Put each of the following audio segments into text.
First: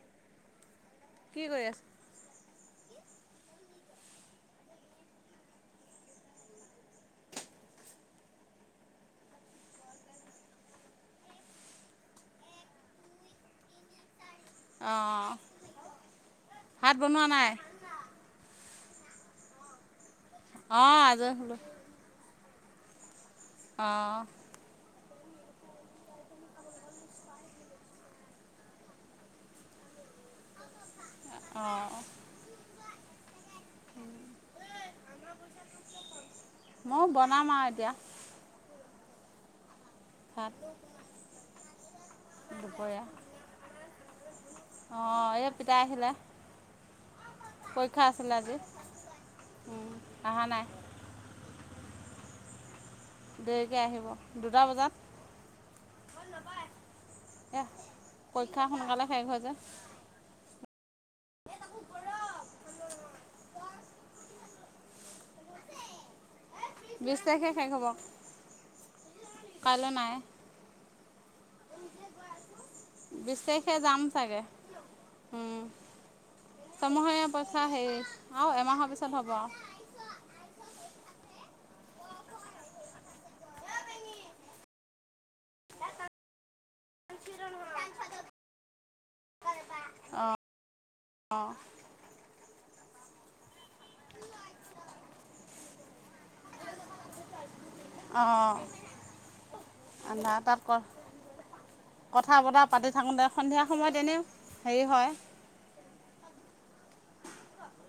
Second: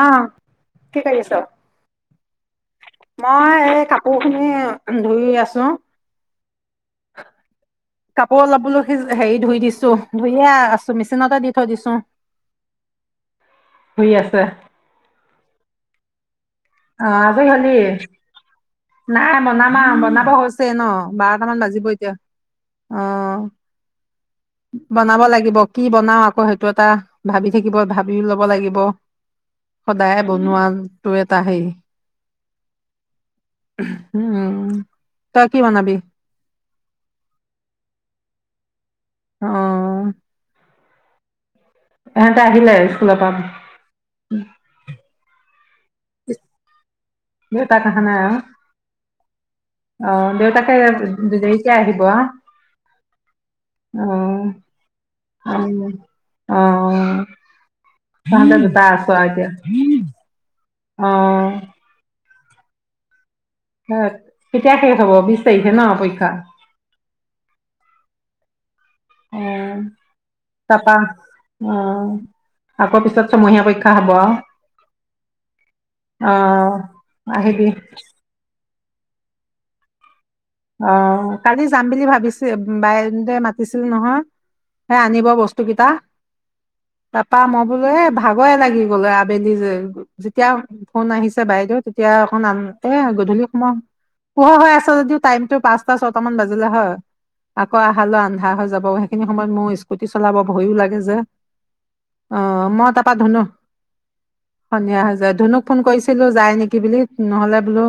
আহ কি কৰি আছ। মই এই কাপোৰ খিনি উম ধুই আছো। কাপোৰ অলপ বোলো সেই হেৰি ধুই দিছোঁ ধুইয়ে আছোঁ মেচিনতে দি থৈ দিছোঁ।। শুই আছে? অ'হ হেল্লো। অ', আজৰি হলি? নাই বনাম আও বনাম। তো হৈছে ন? অঁ আজৰি বাৰটামান হ'লোঁ বাজিব এতিয়া, অ'হ। অ'হ। ‌ব বনাব লাগিব কি বনাও আকৌ সেইটো এটা, ভাবি থাকিব ভাবিও ল'ব লাগিব। সদায়ে বনোৱা আগ টোৱে। তা সেই অঁ উম' তই কি বনাবি? ময়ো বনাম আও এতিয়া। অ'হ। তাতো ক। ইহঁতে আহিলে স্কুলৰ পৰা? অহ', এই পিতাই আহিলে অ পাপা দেউতাক পৰীক্ষা আছিলে আজি। উম, অহ অহা নাই দেউতাকে এই দেৰিকে আহিব হা? দেৰিকে আহিব দুটা বজাত। উম অ'হ। এ তহঁতে পৰীক্ষা দুটা সোনকালে আছোঁ শেষ আও হয় এতিয়া, যে উম অ'হ। হয়', কেতিয়া শেষ হ'ব বিশ তাৰিখে ন পৰীক্ষা? বিশ তাৰিখে শেষ হ'ব কাইলে নাই। তা পা, উম আকৌ পিছত বিছ ছমহীয়া তাৰিখে পৰীক্ষা যাম হ'ব। চাগে উম, অ'হ আহিবি। আও এমাহৰ পিছত হ'ব আও। অ', কালি যাম বুলি ভাবিছোয়ে বাইদেউ মাতিছিল নহয়। হে আনিব বস্তু গিটা। তা পা মই বোলো এই ভাগৰে লাগি গ'লো আবেলি লৈ। অঁ যেতিয়া ফোন আহিছে বাইদেউ তেতিয়া অকণ আন এয়া গধূলি। পোহৰ হৈ আছ যদিও টাইমতো পাঁচটা ছয়টা মান বাজিলে হয়। আকৌ আহালৈ আন্ধাৰ অঁ হৈ যাব সেইখিনি সময়ত মোৰ স্কুটি চলাব অঁ তাত ভয়ো ক লাগে যে। কথা বতৰা অহ', মই পাতি তাপা থাকোঁতে ধুনু, সন্ধিয়া সময়ত এনেই হেৰি সন্ধিয়া হয় হৈছে ধুনুক। ফোন কৰিছিলোঁ যায় নেকি বুলি, নহ'লে বোলো,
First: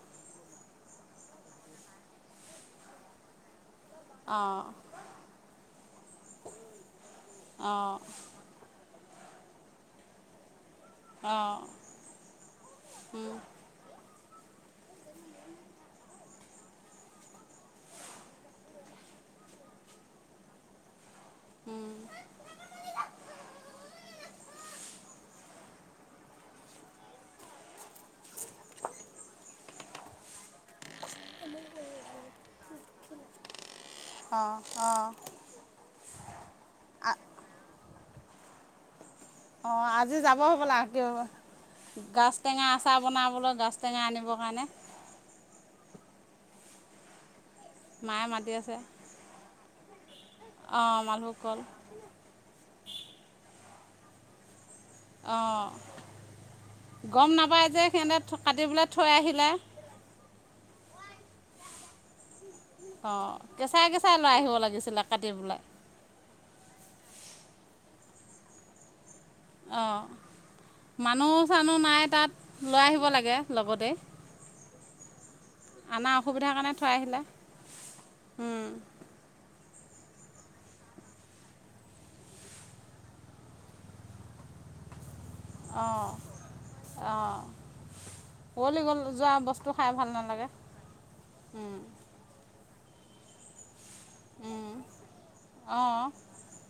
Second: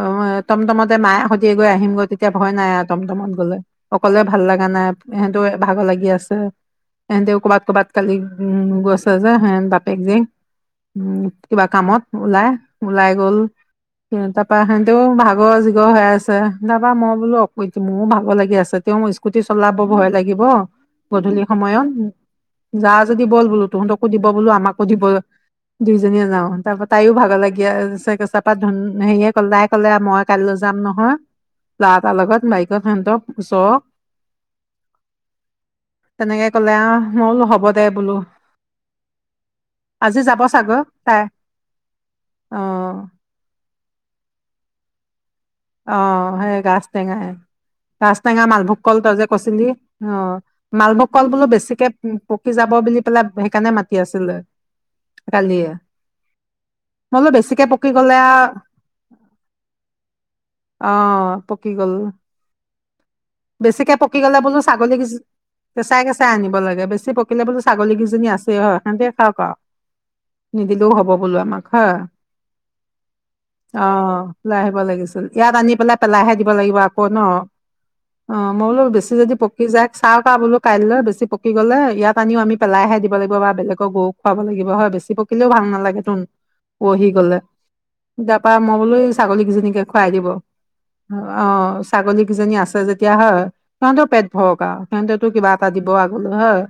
অ' এ টমটমতে মায়ে‌ হৈ। নিজে গৈ আহিবগৈ তেতিয়া ভয় নাই টমটমত গ'লে। অকলে ভাল অঁ লাগা নাই। ইহেঁনতেও ভাগৰ লাগি আছে। ইহঁনতেও ক'বাত ক'বাত অঁ কালি উম। গৈছে যে সেহেত বাপেক-জীয়েক উ, অঁ কিবা কামত ওলাই, ওলাই গ'ল তাৰপা সেহেনতেও ভাগৰ জিগৰ হৈ আছ চাৰে আঠটা পৰা মই বোলো মোৰো ভাগৰ লাগি আছে তেওঁ স্কুটি চলাব ভয় লাগিব। গধূলি সময়ত। যা যদি ব'ল বোলো তহঁতকো দিব বোলো আমাকো দিব দুইজনীয়ে যাওঁ, তাৰপৰা তাইও [unintelligible] ক'লে মই কাইলৈ যাম নহয় ল'ৰা এটাৰ লগত বাইকত সিহঁতক ওচৰৰ অ', অ'। তেনেকে ক'লে আহ মই বোলো হ'ব দে বোলো অ', আজি যাব হ'বলা। গাছ অ টেঙা আচাৰ বনাবলৈ গাছ টেঙা আনিবৰ কাৰণে অ', সেই গাছ টেঙাএ গাছ মায়ে টেঙা, মাতি আছে মালভোগ কল তই যে কৈছিলি অ' মালভোগ কল বোলো বেছিকে পকি যাব বুলি পেলাই সেইকাৰণে মাতি আছিলো অ'। মই বোলো গম বেছিকে নাপায় যে পকি গ'লে আ, সিহঁতে কাটি পেলাই থৈ আহিলে। অ'। পকি গ'ল। অ'। কেঁচাই কেঁচাই লৈ আহিব লাগিছিলে কাটি পেলাই। কেচাই কেচাই আনিব লাগে, বেছি পকিলে বোলো ছাগলীকেইজনী আছে হ'য় সতে অ'। মানুহ বোলো আমাক চানুহ হয় নাই তাত লৈ আহিব লাগে অ লগতে। লৈ আহিব লাগিছিল। ইয়াত আনি পেলাই আনা পেলাইহে দিব অসুবিধাৰ কাৰণে লাগিব থৈ আকৌ ন'। আহিলে অ মই বোলো বেছি যদি পকি যায় [unintelligible] বোলো কাইলৈ বেছি পকি গ'লে ইয়াত আনিও আমি পেলাইহে দিব লাগিব বা বেলেগক গৰুক খুৱাব লাগিব হয় বেছি পকিলেও ভাল নালাগে অঁ টোন, পহি গলে অঁ তাৰ পৰা মই কুঁৱলী বোলো গ'ল যোৱা বস্তু ছাগলীকেইজনীকে খাই খুৱাই ভাল দিব। নালাগে অ', ছাগলী কেইজনী আছে যেতিয়া হয়, তহতৰ পেট [unintelligible] সেহেন্তেটো কিবা এটা দিব অঁ আগলো হয়।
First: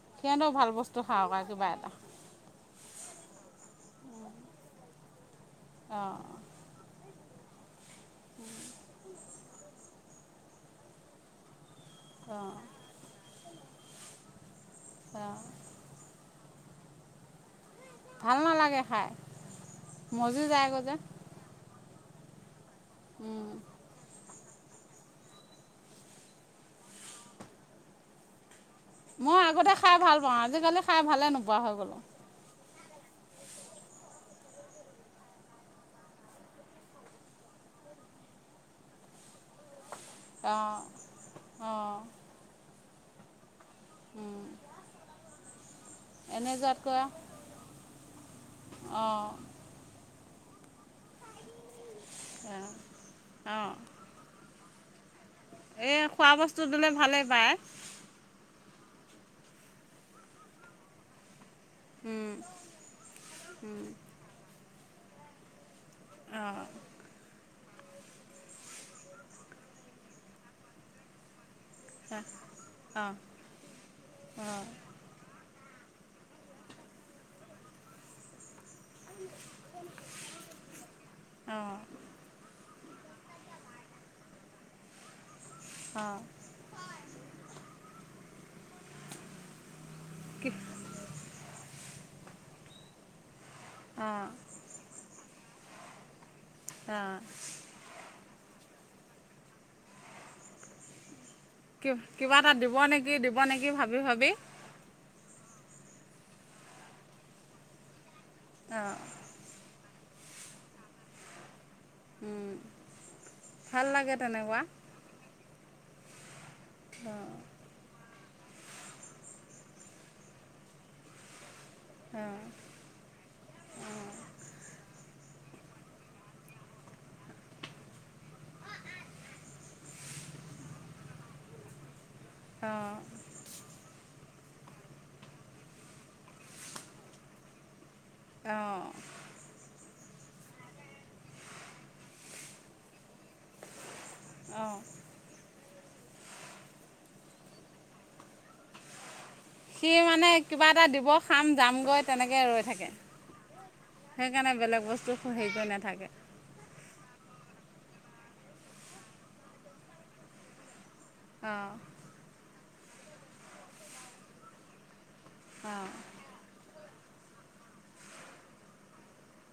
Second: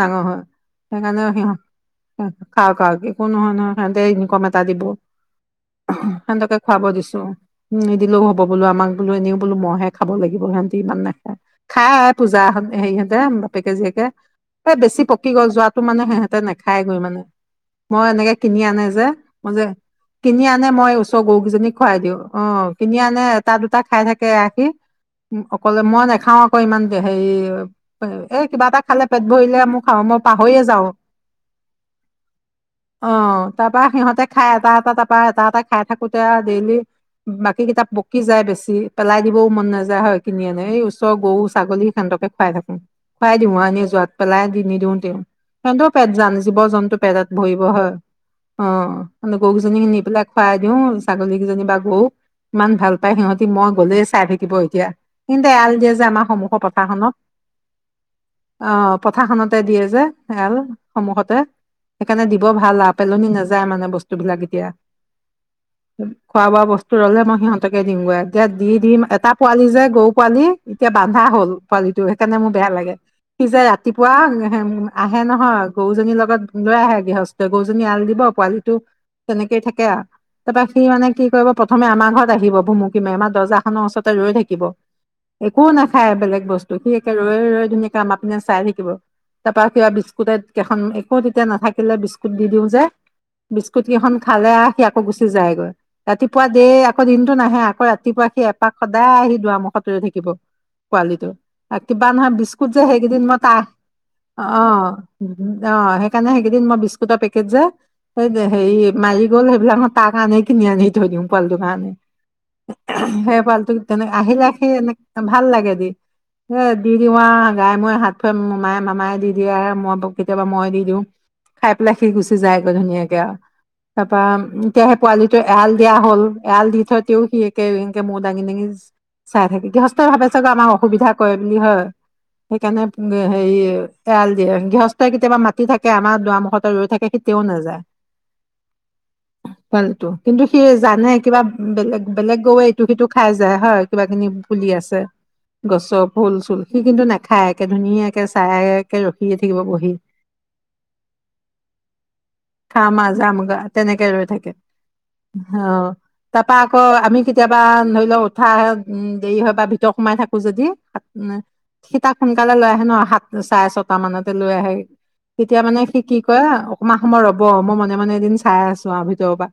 ডাঙৰ হয়। সিহঁতেও ভাল বস্তু খাওক সেইকাৰণেও আৰু কিবা এটা সিহঁত [unintelligible] একো নহয়, নহয়, সিহঁতে ইনকম এটা দিব। অঁ সিহঁতকে খাব দিছো। উম নিদিলেও হ'ব বোলো আমাক বোলো এনেও বোলো মইহে খাব লাগিব সিঁহতে ইমান নাখায়। খাই পূজা, অঁ হেৰিহঁতে বাপেকে জীয়েকে এই বেছি পকি অঁ গল যোৱাত মানে সিহঁতে নেখাইগে মানে মই এনেকে ভাল কিনি নালাগে আনে যে খাই মই যে মজি কিনি আনে যায়গৈ মই যে ওচৰৰ গৰুকেইজনীক খুৱাই দিওঁ। অ'। কিনি আনে এটা দুটা খাই থাকে [unintelligible] অকলে মই নাখাও আকৌ ইমান হেৰি এই কিবা এটা খালে পেট মই ভৰিলে আগতে মোক খাই খাওঁ ভাল মই পাওঁ পাহৰিয়ে আজিকালি যাওঁ। খাই ভালে নোপোৱা হৈ গ'লোঁ অ তাৰপা সিহঁতে খাই এটা এটা তাৰেপাৰা এটা এটা খাই থাকোতে আৰু ডেইলি বাকী কেইটা পকি যায় বেছি পেলাই দিবও মন নাযায়। জা হয় কিনি আনে অঁ এই ওচৰ গৰু ছাগলী অঁ সেন্তকে খুৱাই থাকো খুৱাই দিওঁ আৰু [unintelligible] সিহতেও পেট জান এনেই জীৱ জন্তু যোৱাতকৈ পেটত ভৰিব হয়। অ', অঁ এ জনীক নি পেলাই খুৱাই দিওঁ ছাগলী কেইজনী বা গৰুক ইমান ভাল পায় সিহঁতি মই অঁ গ'লে চাই থাকিব এতিয়া কিন্তু এৰাল দিয়ে এই যে আমাৰ খোৱা বস্তু সন্মুখৰ দিলে পথাৰখনত ভালেই পায় আহ পথাৰখনতে দিয়ে যে, এল সমুখতে সেইকাৰণে অঁ দিব ভাল আউ পেলনি নাযায় মানে বস্তুবিলাক এতিয়া। খোৱা অঁ বোৱা বস্তু ৰলে মই সিহঁতকে দিওঁগে এতিয়া দি-দি এটা পোৱালি যে গৰু পোৱালি এতিয়া বন্ধা হ'ল। পোৱালিটো সেইকাৰণে মোৰ বেয়া লাগে। অঁ সি যে ৰাতিপুৱা অঁ আহে নহয় গৰুজনীৰ লগত লৈ আহে গৃহস্থই। গৰুজনী আল দিব পোৱালিটো তেনেকেই থাকে আৰু তাৰপৰা সি মানে কি কৰিব প্ৰথমে আমাৰ ঘৰত আহিব ভুমুকি মাৰি, আমাৰ দৰ্জাখনৰ ওচৰতে ৰৈ থাকিব একো নাখায় অঁ বেলেগ বস ত সি একে ৰৈ-ৰৈ ধুনীয়াকে আমাৰ পিনে চাই থাকিব। তাৰপৰা কিবা বিস্কুট কেইখন একো তেতিয়া নাথাকিলে বিস্কুট দি দিওঁ যে। বিস্কুটকেইখন খালে আৰু সি আকৌ গুচি যায় গৈ। ৰাতিপুৱা দেই অঁ আকৌ অঁ দিনটো নাহে আকৌ ৰাতিপুৱা সি এপাক সদায় আহি দুৱাৰ মুখত ৰৈ থাকিব পোৱালিটো। কি কিবা নহয় এটা বিস্কুট দিব যে নেকি সেইকেইদিন দিব মই তাহ নেকি ভাবি ভাবি অঁ! অঁ! সেইকাৰণে সেইকেইদিন মই বিস্কুটৰ পেকেট যে সেই হেৰি অঁ মাৰি গল সেইবিলাক মই তাৰ কাৰণে কিনি আনি থৈ দিওঁ পোৱালিটোৰ কাৰণে। উম, [unintelligible] সেই পোৱালিটো ভাল তেনেকে লাগে আহিলে তেনেকুৱা সি এনেকে ভাল লাগে দি এ দিও আউ গাই মূৰে হাত [unintelligible] মামায়ে-মামায়ে দি দিয়ে আৰু মই কেতিয়াবা মইে দি দিওঁ। খাই পেলাই সি গুচি অঁ যায় আকৌ ধুনীয়াকে আৰু। তাৰ পৰা এতিয়া সেই পোৱালিটো এৰাল দিয়া হ'ল এৰাল দি থ‌ওঁতেও সি একে এনেকে মূৰ দাঙি-দাঙি চাই থাকে। গৃহস্থই ভাৱে চাগে আমাক অসুবিধা কৰে বুলি হয় অঁ সেইকাৰণে এৰি এয়াল দিয়ে। গৃহস্থই কেতিয়াবা মাতি থাকে আমাৰ দুৱাৰ মুখতে ৰৈ থাকে কেতিয়াও নাযায়। অঁ! পোৱালিটো কিন্তু সি সি জানে কিবা বেলেগ-বেলেগ গৰুৱে ইটো-সিটো খাই যায় হয়। কিবা কিনি পুলি অঁ আছে গছৰ ফু- চুল সি কিন্তু নাখায় একে ধুনীয়াকে চাই ৰখিয়ে থাকিব বহি। সি মানে কিবা এটা দিব খাম যামগৈ তেনেকৈ ৰৈ থাকে খাম আৰু জাম গাত তেনেকে ৰৈ থাকে, সেইকাৰণে বেলেগ বস্তু হেৰি কৰি অঁ। নাথাকে তাৰপা আকৌ আমি কেতিয়াবা ধৰি লওঁক উঠা দেৰি হয় বা ভিতৰত সোমাই থাকোঁ যদি উম! অঁ সি তাক সোনকালে লৈ আহে ন সাত চাৰে ছটা মানতে লৈ আহে। তেতিয়া মানে অঁ সি কি কয় অকমান সময় ৰ'ব, মই মনে-মনে এদিন চাই আছোঁ আৰু ভিতৰৰ পৰা।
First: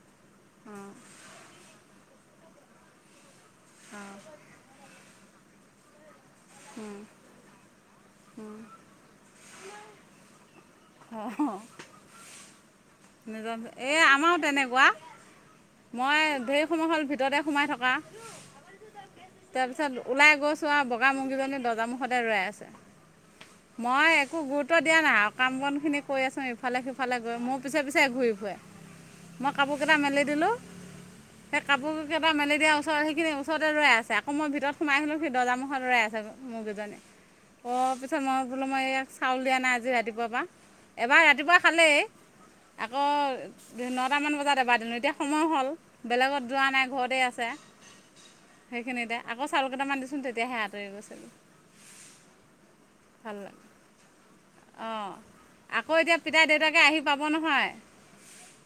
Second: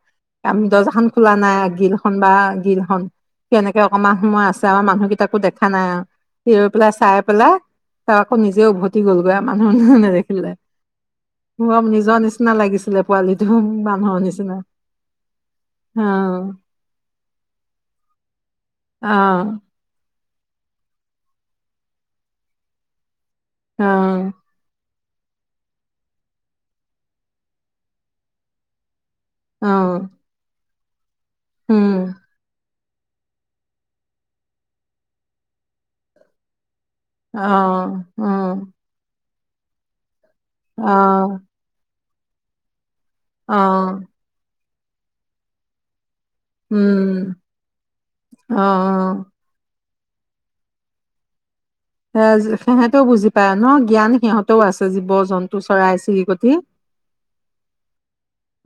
আমি অঁ দৰ্জাখন খোলা নাই, গিলখন বা গিলখন। তেনেকে অকমান সময় আছে আমাৰ মানুহকেইটাকো দেখা নাই আৰু সি ৰৈ পেলাই চাই পেলাই ত আকৌ নিজেও উভতি গলগৈ আৰু মানুহ-দুনুহ নেদেখিলে। অঁ অঁ অলপ নিজৰ নিচিনা লাগিছিলে। পোৱালিটো নিজৰ নিচিনা এই মানুহৰ আমাৰো নিচিনা তেনেকুৱা। মই অ', ধেৰ সময় হ'ল ভিতৰতে সোমাই থকা অ'। [unintelligible] তাৰপিছত ওলাই গৈছোঁ আৰু বগা মুৰ্গীজনী দৰ্জা মুখতে ৰৈ আছে। মই একো গুৰুত্ব দিয়া নাই আৰু কাম-বনখিনি কৰি আছো ইফালে-সিফালে গৈ, মোৰ পিছে-পিছে পিছে ঘূৰি ফুৰে। মই কাপোৰ কেইটা মেলি দিলোঁ সেই কাপোৰ কেইটা মেলি দিয়া ওচৰ সেইখিনি ওচৰতে ৰৈ আছে, আকৌ মই ভিতৰত সোমাই আহিলোঁ সি দৰ্জাৰ মুুখত ৰৈ আছে মুৰ্গী জনী। অ! পিছত অ মই বোলো ইয়াক চাউল দিয়া নাই আজি ৰাতিপুৱাৰ পৰা এবাৰ ৰাতিপুৱা খালেই। আকৌ অ নটামান বজাত এবাৰ দিলোঁ, এতিয়া সময় হ'ল বেলেগত যোৱা নাই ঘৰতে উম আছে অ সেইখিনিতে। আকৌ চাউল কেইটামান দিছ দিছোঁ তেতিয়াহে আঁতৰি গৈছে। সেই সিহঁতেও বুজি পায় লাগে ন জ্ঞান সিহঁত‌ও আছে, অঁ জীৱ-জন্তু, আকৌ পিতাই চৰাই-চিৰিকটি। দেউতাকে এতিয়া আহি পাব নহয়।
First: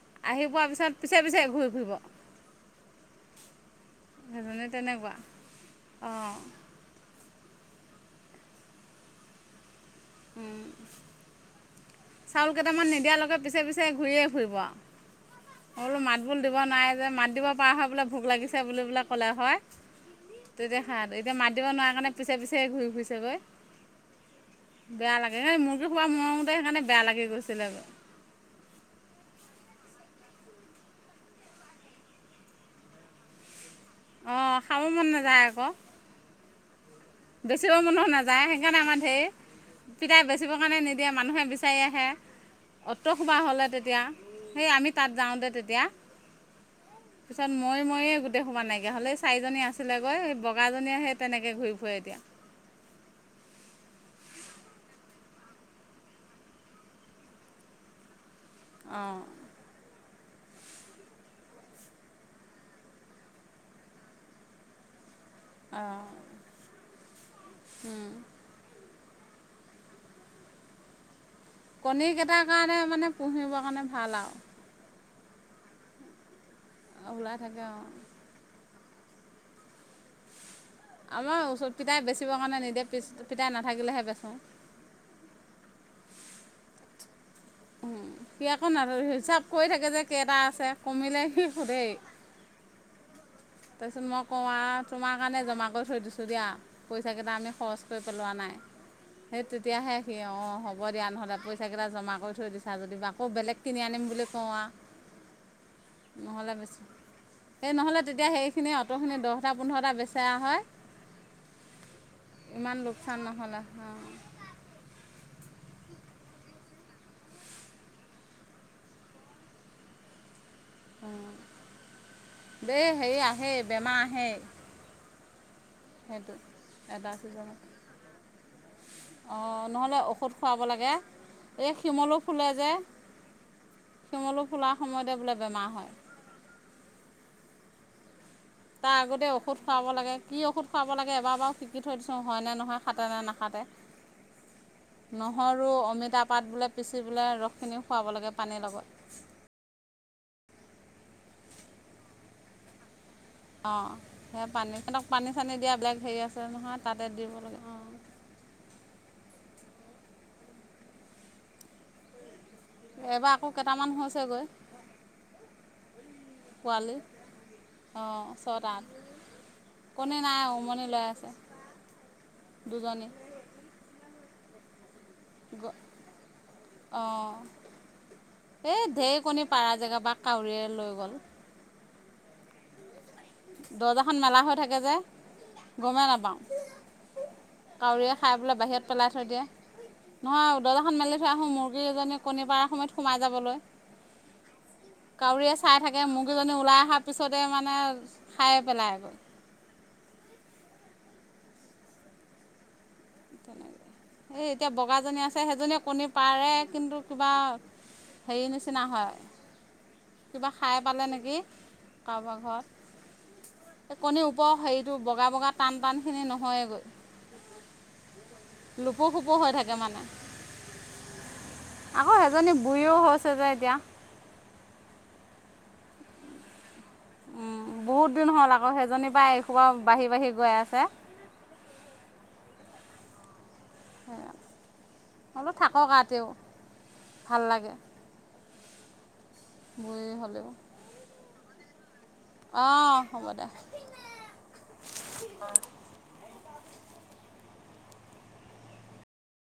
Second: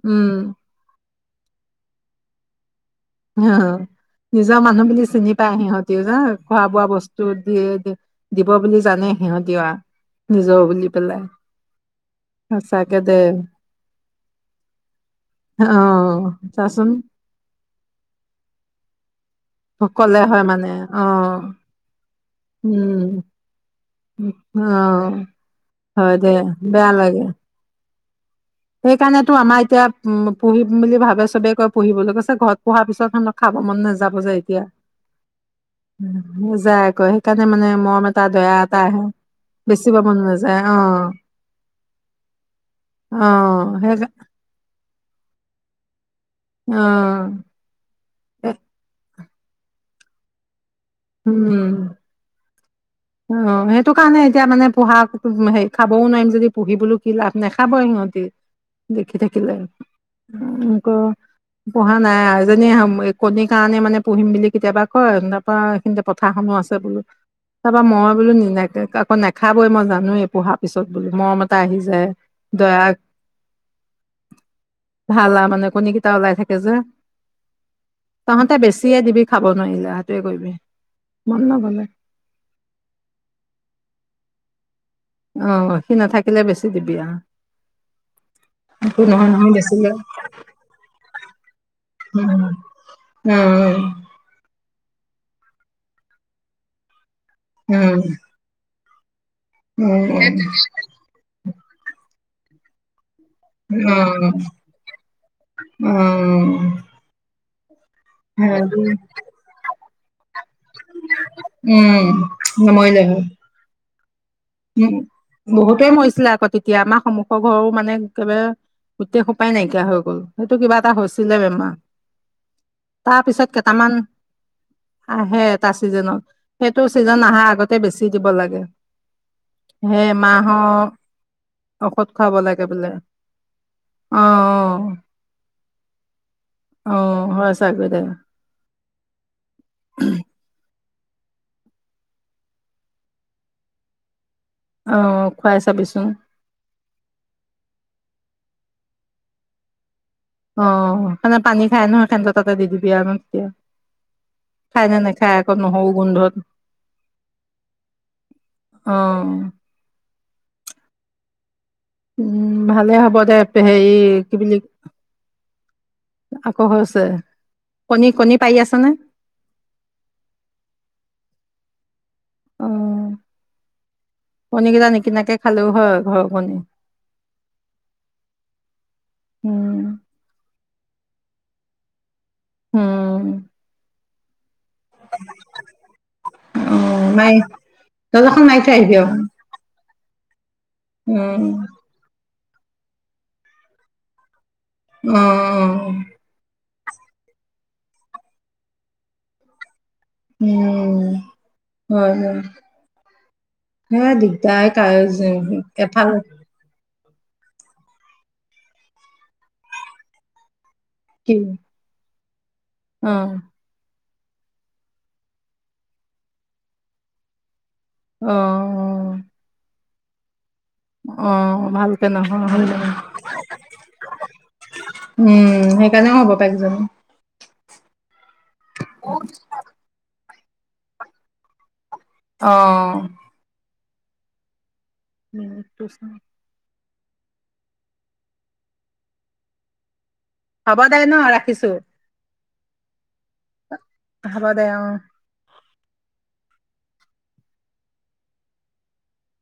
উম আহি পোৱাৰ পিছত পিছে, পিছে ঘূৰি ফূৰিব। নিজৰ মানুহ বুলি চিনি পাই সিহঁতিও ন, অঁ খোৱা বোৱা বস্তু ত' দিয়ে দিব বুলি জানেই, সিহঁতিও নিজৰ বুলি পেলাই। চাউল কেইটান সঁচাকে নিদিয়া দে লৈকে পিছে, পিছে ঘূৰিয়ে ফুৰিব আৰু। অ মই বোলো মাত বোল দিব চাচোন নোৱাৰে যে, মাত দিব পৰা হয়, বোলে ভোক লাগিছে বুলি বোলে ক'লে হয়। কলে হয় মানে তেতিয়া অ খাত এতিয়া মাত দিব নোৱাৰা কাৰণে পিছে, পিছে ঘূৰি ফুৰিছে উম গৈ। অ বেয়া লাগে, এই মুৰ্গী সোপা হয় দে মৰোতে সেইকাৰণে বেয়া লাগে লাগি গৈছিলেগৈ আৰু। সেইকাৰণেতো আমাৰ এতিয়া উম, পুহিম বুলি ভাবে চবে কয় পুহিবলৈ কৈছে ঘৰত পুহাৰ পিছত খাব মন নাযায়। অ', খাব মন নাযায় আকৌ। নেযায় আকৌ। সেইকাৰণে মানে বেচিব মনো মৰম এটা নাযায়, দয়া এটা সেইকাৰণে আমাৰ আহে ধেৰ। বেচিব মন পিতাই বেচিবৰ নাযায় অ কাৰণে নিদিয়ে মানুহে বি ছাৰি আহে। অ'ত অ সোপা হ'লে সেই তেতিয়া, সেই আমি তাত যাওঁতে তেতিয়া। অ'। পিছত মৰি, মৰিয়ে গোটেই সোপা নাইকিয়া হ'ল। চাৰিজনী আছিলেগৈ এই বগাজনীয়ে সেই তেনেকে উম ঘূৰি ফুৰে এতিয়া। অ', সেইটো কাৰণে এতিয়া মানে পোহা খাবওঁ নোৱাৰিম যদি পুহি বোলো কি লাভ নাখাবয়ে ইহঁতি। দেখি অঁ থাকিলে [unintelligible] পুহা নাই আৰু। এজনী হেয়া কণীৰ কাৰণে মানে পুহিম বুলি কেতিয়াবা কয়, তাৰপা এতিয়া অঁ পথাৰখনো আছে বোলো, তাৰপা মই বোলো [unintelligible] নাখাবই, মই জানোৱেই পুহাৰ পিছত বোলো মৰমত। কণীকেইটাৰ কাৰণে মানে পুহিবৰ কাৰণে ভাল আৰু। ভাল আৰু মানে কণী কেইটা ওলাই থাকে যে। অ', ওলাই থাকে অ'। তহঁতে বেছিয়ে দিবি খাবলৈ নোৱাৰিলে সেইটোৱে কৰিবি। মন আমাৰ ওচৰত নগলে পিতাই বেচিবৰ কাৰণে নিদিয়ে, পিছ পিতাই নাথাকিলেহে বেচো। অ', সি নাথাকিলে বেছি দিবি আ। সি আকৌ [unintelligible] হিচাপ নহয় কৰি বেছিলে থাকে যে কেইটা আছে, কমিলে সি সোধেই। উম, উম। [unintelligible] মই কওঁ আৰু তোমাৰ কাৰণে জমা কৰি থৈ দিছোঁ দিয়া, পইচাকেইটা আমি খৰচ উম কৰি পেলোৱা নাই, সেই তেতিয়াহে সি অ', হ'ব দিয়া নহ'লে পইচাকেইটা জমা কৰি থৈ দিছা যদি বা আকৌ বেলেগ কিনি আনিম উম বুলি কওঁ আ, উম নহ'লে বেছোঁ সেই নহ'লে তেতিয়া সেইখিনি উম অটো'খিনি দহটা পোন্ধৰটা বেচাই আ হয়! উম, ইমান সময় যায়গৈ। [inaudible] উম, বহুতে মৰিছিলে আকৌ তেতিয়া। আমাৰ সন্মুখৰ ঘৰো মানে একেবাৰে গোটেই সোপাই নাইকিয়া হৈ গ'ল। সেইটো কিবা এটা হৈছিলে বেমাৰ, দেই হেৰি তাৰপিছত আহেই কেইটামান বেমাৰ আহেই আহে এটা ছিজনত। সেইটো ছিজন আহাৰ আগতে বেছি দিব লাগে। অ', নহ'লে সেই ঔষধ খোৱাব এমাহৰ লাগে। এ, ঔষধ শিমলো খুৱাব ফুলে লাগে যে। বোলে অ শিমলো ফুলাৰ সময়তে বোলে বেমাৰ হয়। অ', হয়, চাগৈ দে। তাৰ আগতে ঔষধ খুৱাব লাগে। কি ঔষধ খুৱাব লাগে এবাৰ বাৰু শিকি থৈ দিছোঁ হয়, নে নহয় খাতে নে নাখাতে! অ খুৱাই নহৰু চাবিচোন অমিতা পাত বোলে পিচি বোলে ৰসখিনি খোৱাব লাগে পানীৰ লগত। অ' সেনে পানী খাই নহয় [unintelligible] তাতে দি দিবি আৰু। তেতিয়া অ' সেইয়া পানী, খাই নে এহেতক পানী নেখাই আকৌ চানী দিয়া নহৰু বেলেগ হেৰি গোন্ধত আছে নহয়, তাতে দিব লাগে অ'। অ' উম' ভালে হ'ব এইবাৰ দে, আকৌ হেৰি কেইটামান কি হৈছেগৈ বুলি আকৌ পোৱালি হৈছে, অঁ কণী-কণী পাৰি ছটা আছেনে? কণী নাই, উমনি লৈ আছে অ দুজনী। কণী কেইটা নিকিনাকে খালেও হয়, ঘৰৰ কণী। অ' এই ঢেৰকণী, পাৰা উম জেগা পৰা কাউৰীয়ে লৈ গ'ল। উম দৰ্জাখন মেলা হৈ থাকে যে, গমেই নাপাওঁ। অ নাই কাউৰীয়ে খাই দৰ্জাখন পেলাই মাৰি থৈ বাহিৰত আহিবি পেলাই আৰু থৈ দিয়ে। নহয় দৰ্জাখন মেলি থৈ আহোঁ, উম মুৰ্গী এজনী কণী পাৰাৰ সময়ত সোমাই যাবলৈ। অ কাউৰীয়ে অ চাই থাকে মুৰ্গীজনী ওলাই অহাৰ পিছতে মানে খায়ে পেলাইগৈ। উম' হয় হয়। তেনেকে, হে এই দিগদাৰ এতিয়া কাৰ বগাজনী আছে সেইজনীয়ে কণী এফাল পাৰে, কিন্তু কিবা হেৰি নিচিনা হয়, কিবা খাই পালে নেকি কাৰোবাৰ ঘৰত। উম' এই কণীৰ ওপৰৰ হেৰিটো বগা-বগা টান টানখিনি নহয়েগৈ। অ' লোপো সোপো হৈ থাকে মানে। অ ভালকে আকৌ নহয় এজনী হয় নহয় বুঢ়ীও হৈছে যে এতিয়া। উম' সেইকাৰণে হ'ব পাৰে কিজানি। উম' বহুত দিন হ'ল আকৌ, সেইজনীৰ পৰা এসোপা বাঢ়ি-বাঢ়ি গৈ আছে। অ' সেইয়া, অলপ থাকক আও তেওঁ। ভাল লাগে বুঢ়ী হ'লেও। হ'ব দে ন ৰাখিছোঁ। অ' হ'ব দে। হ'ব দে অ'।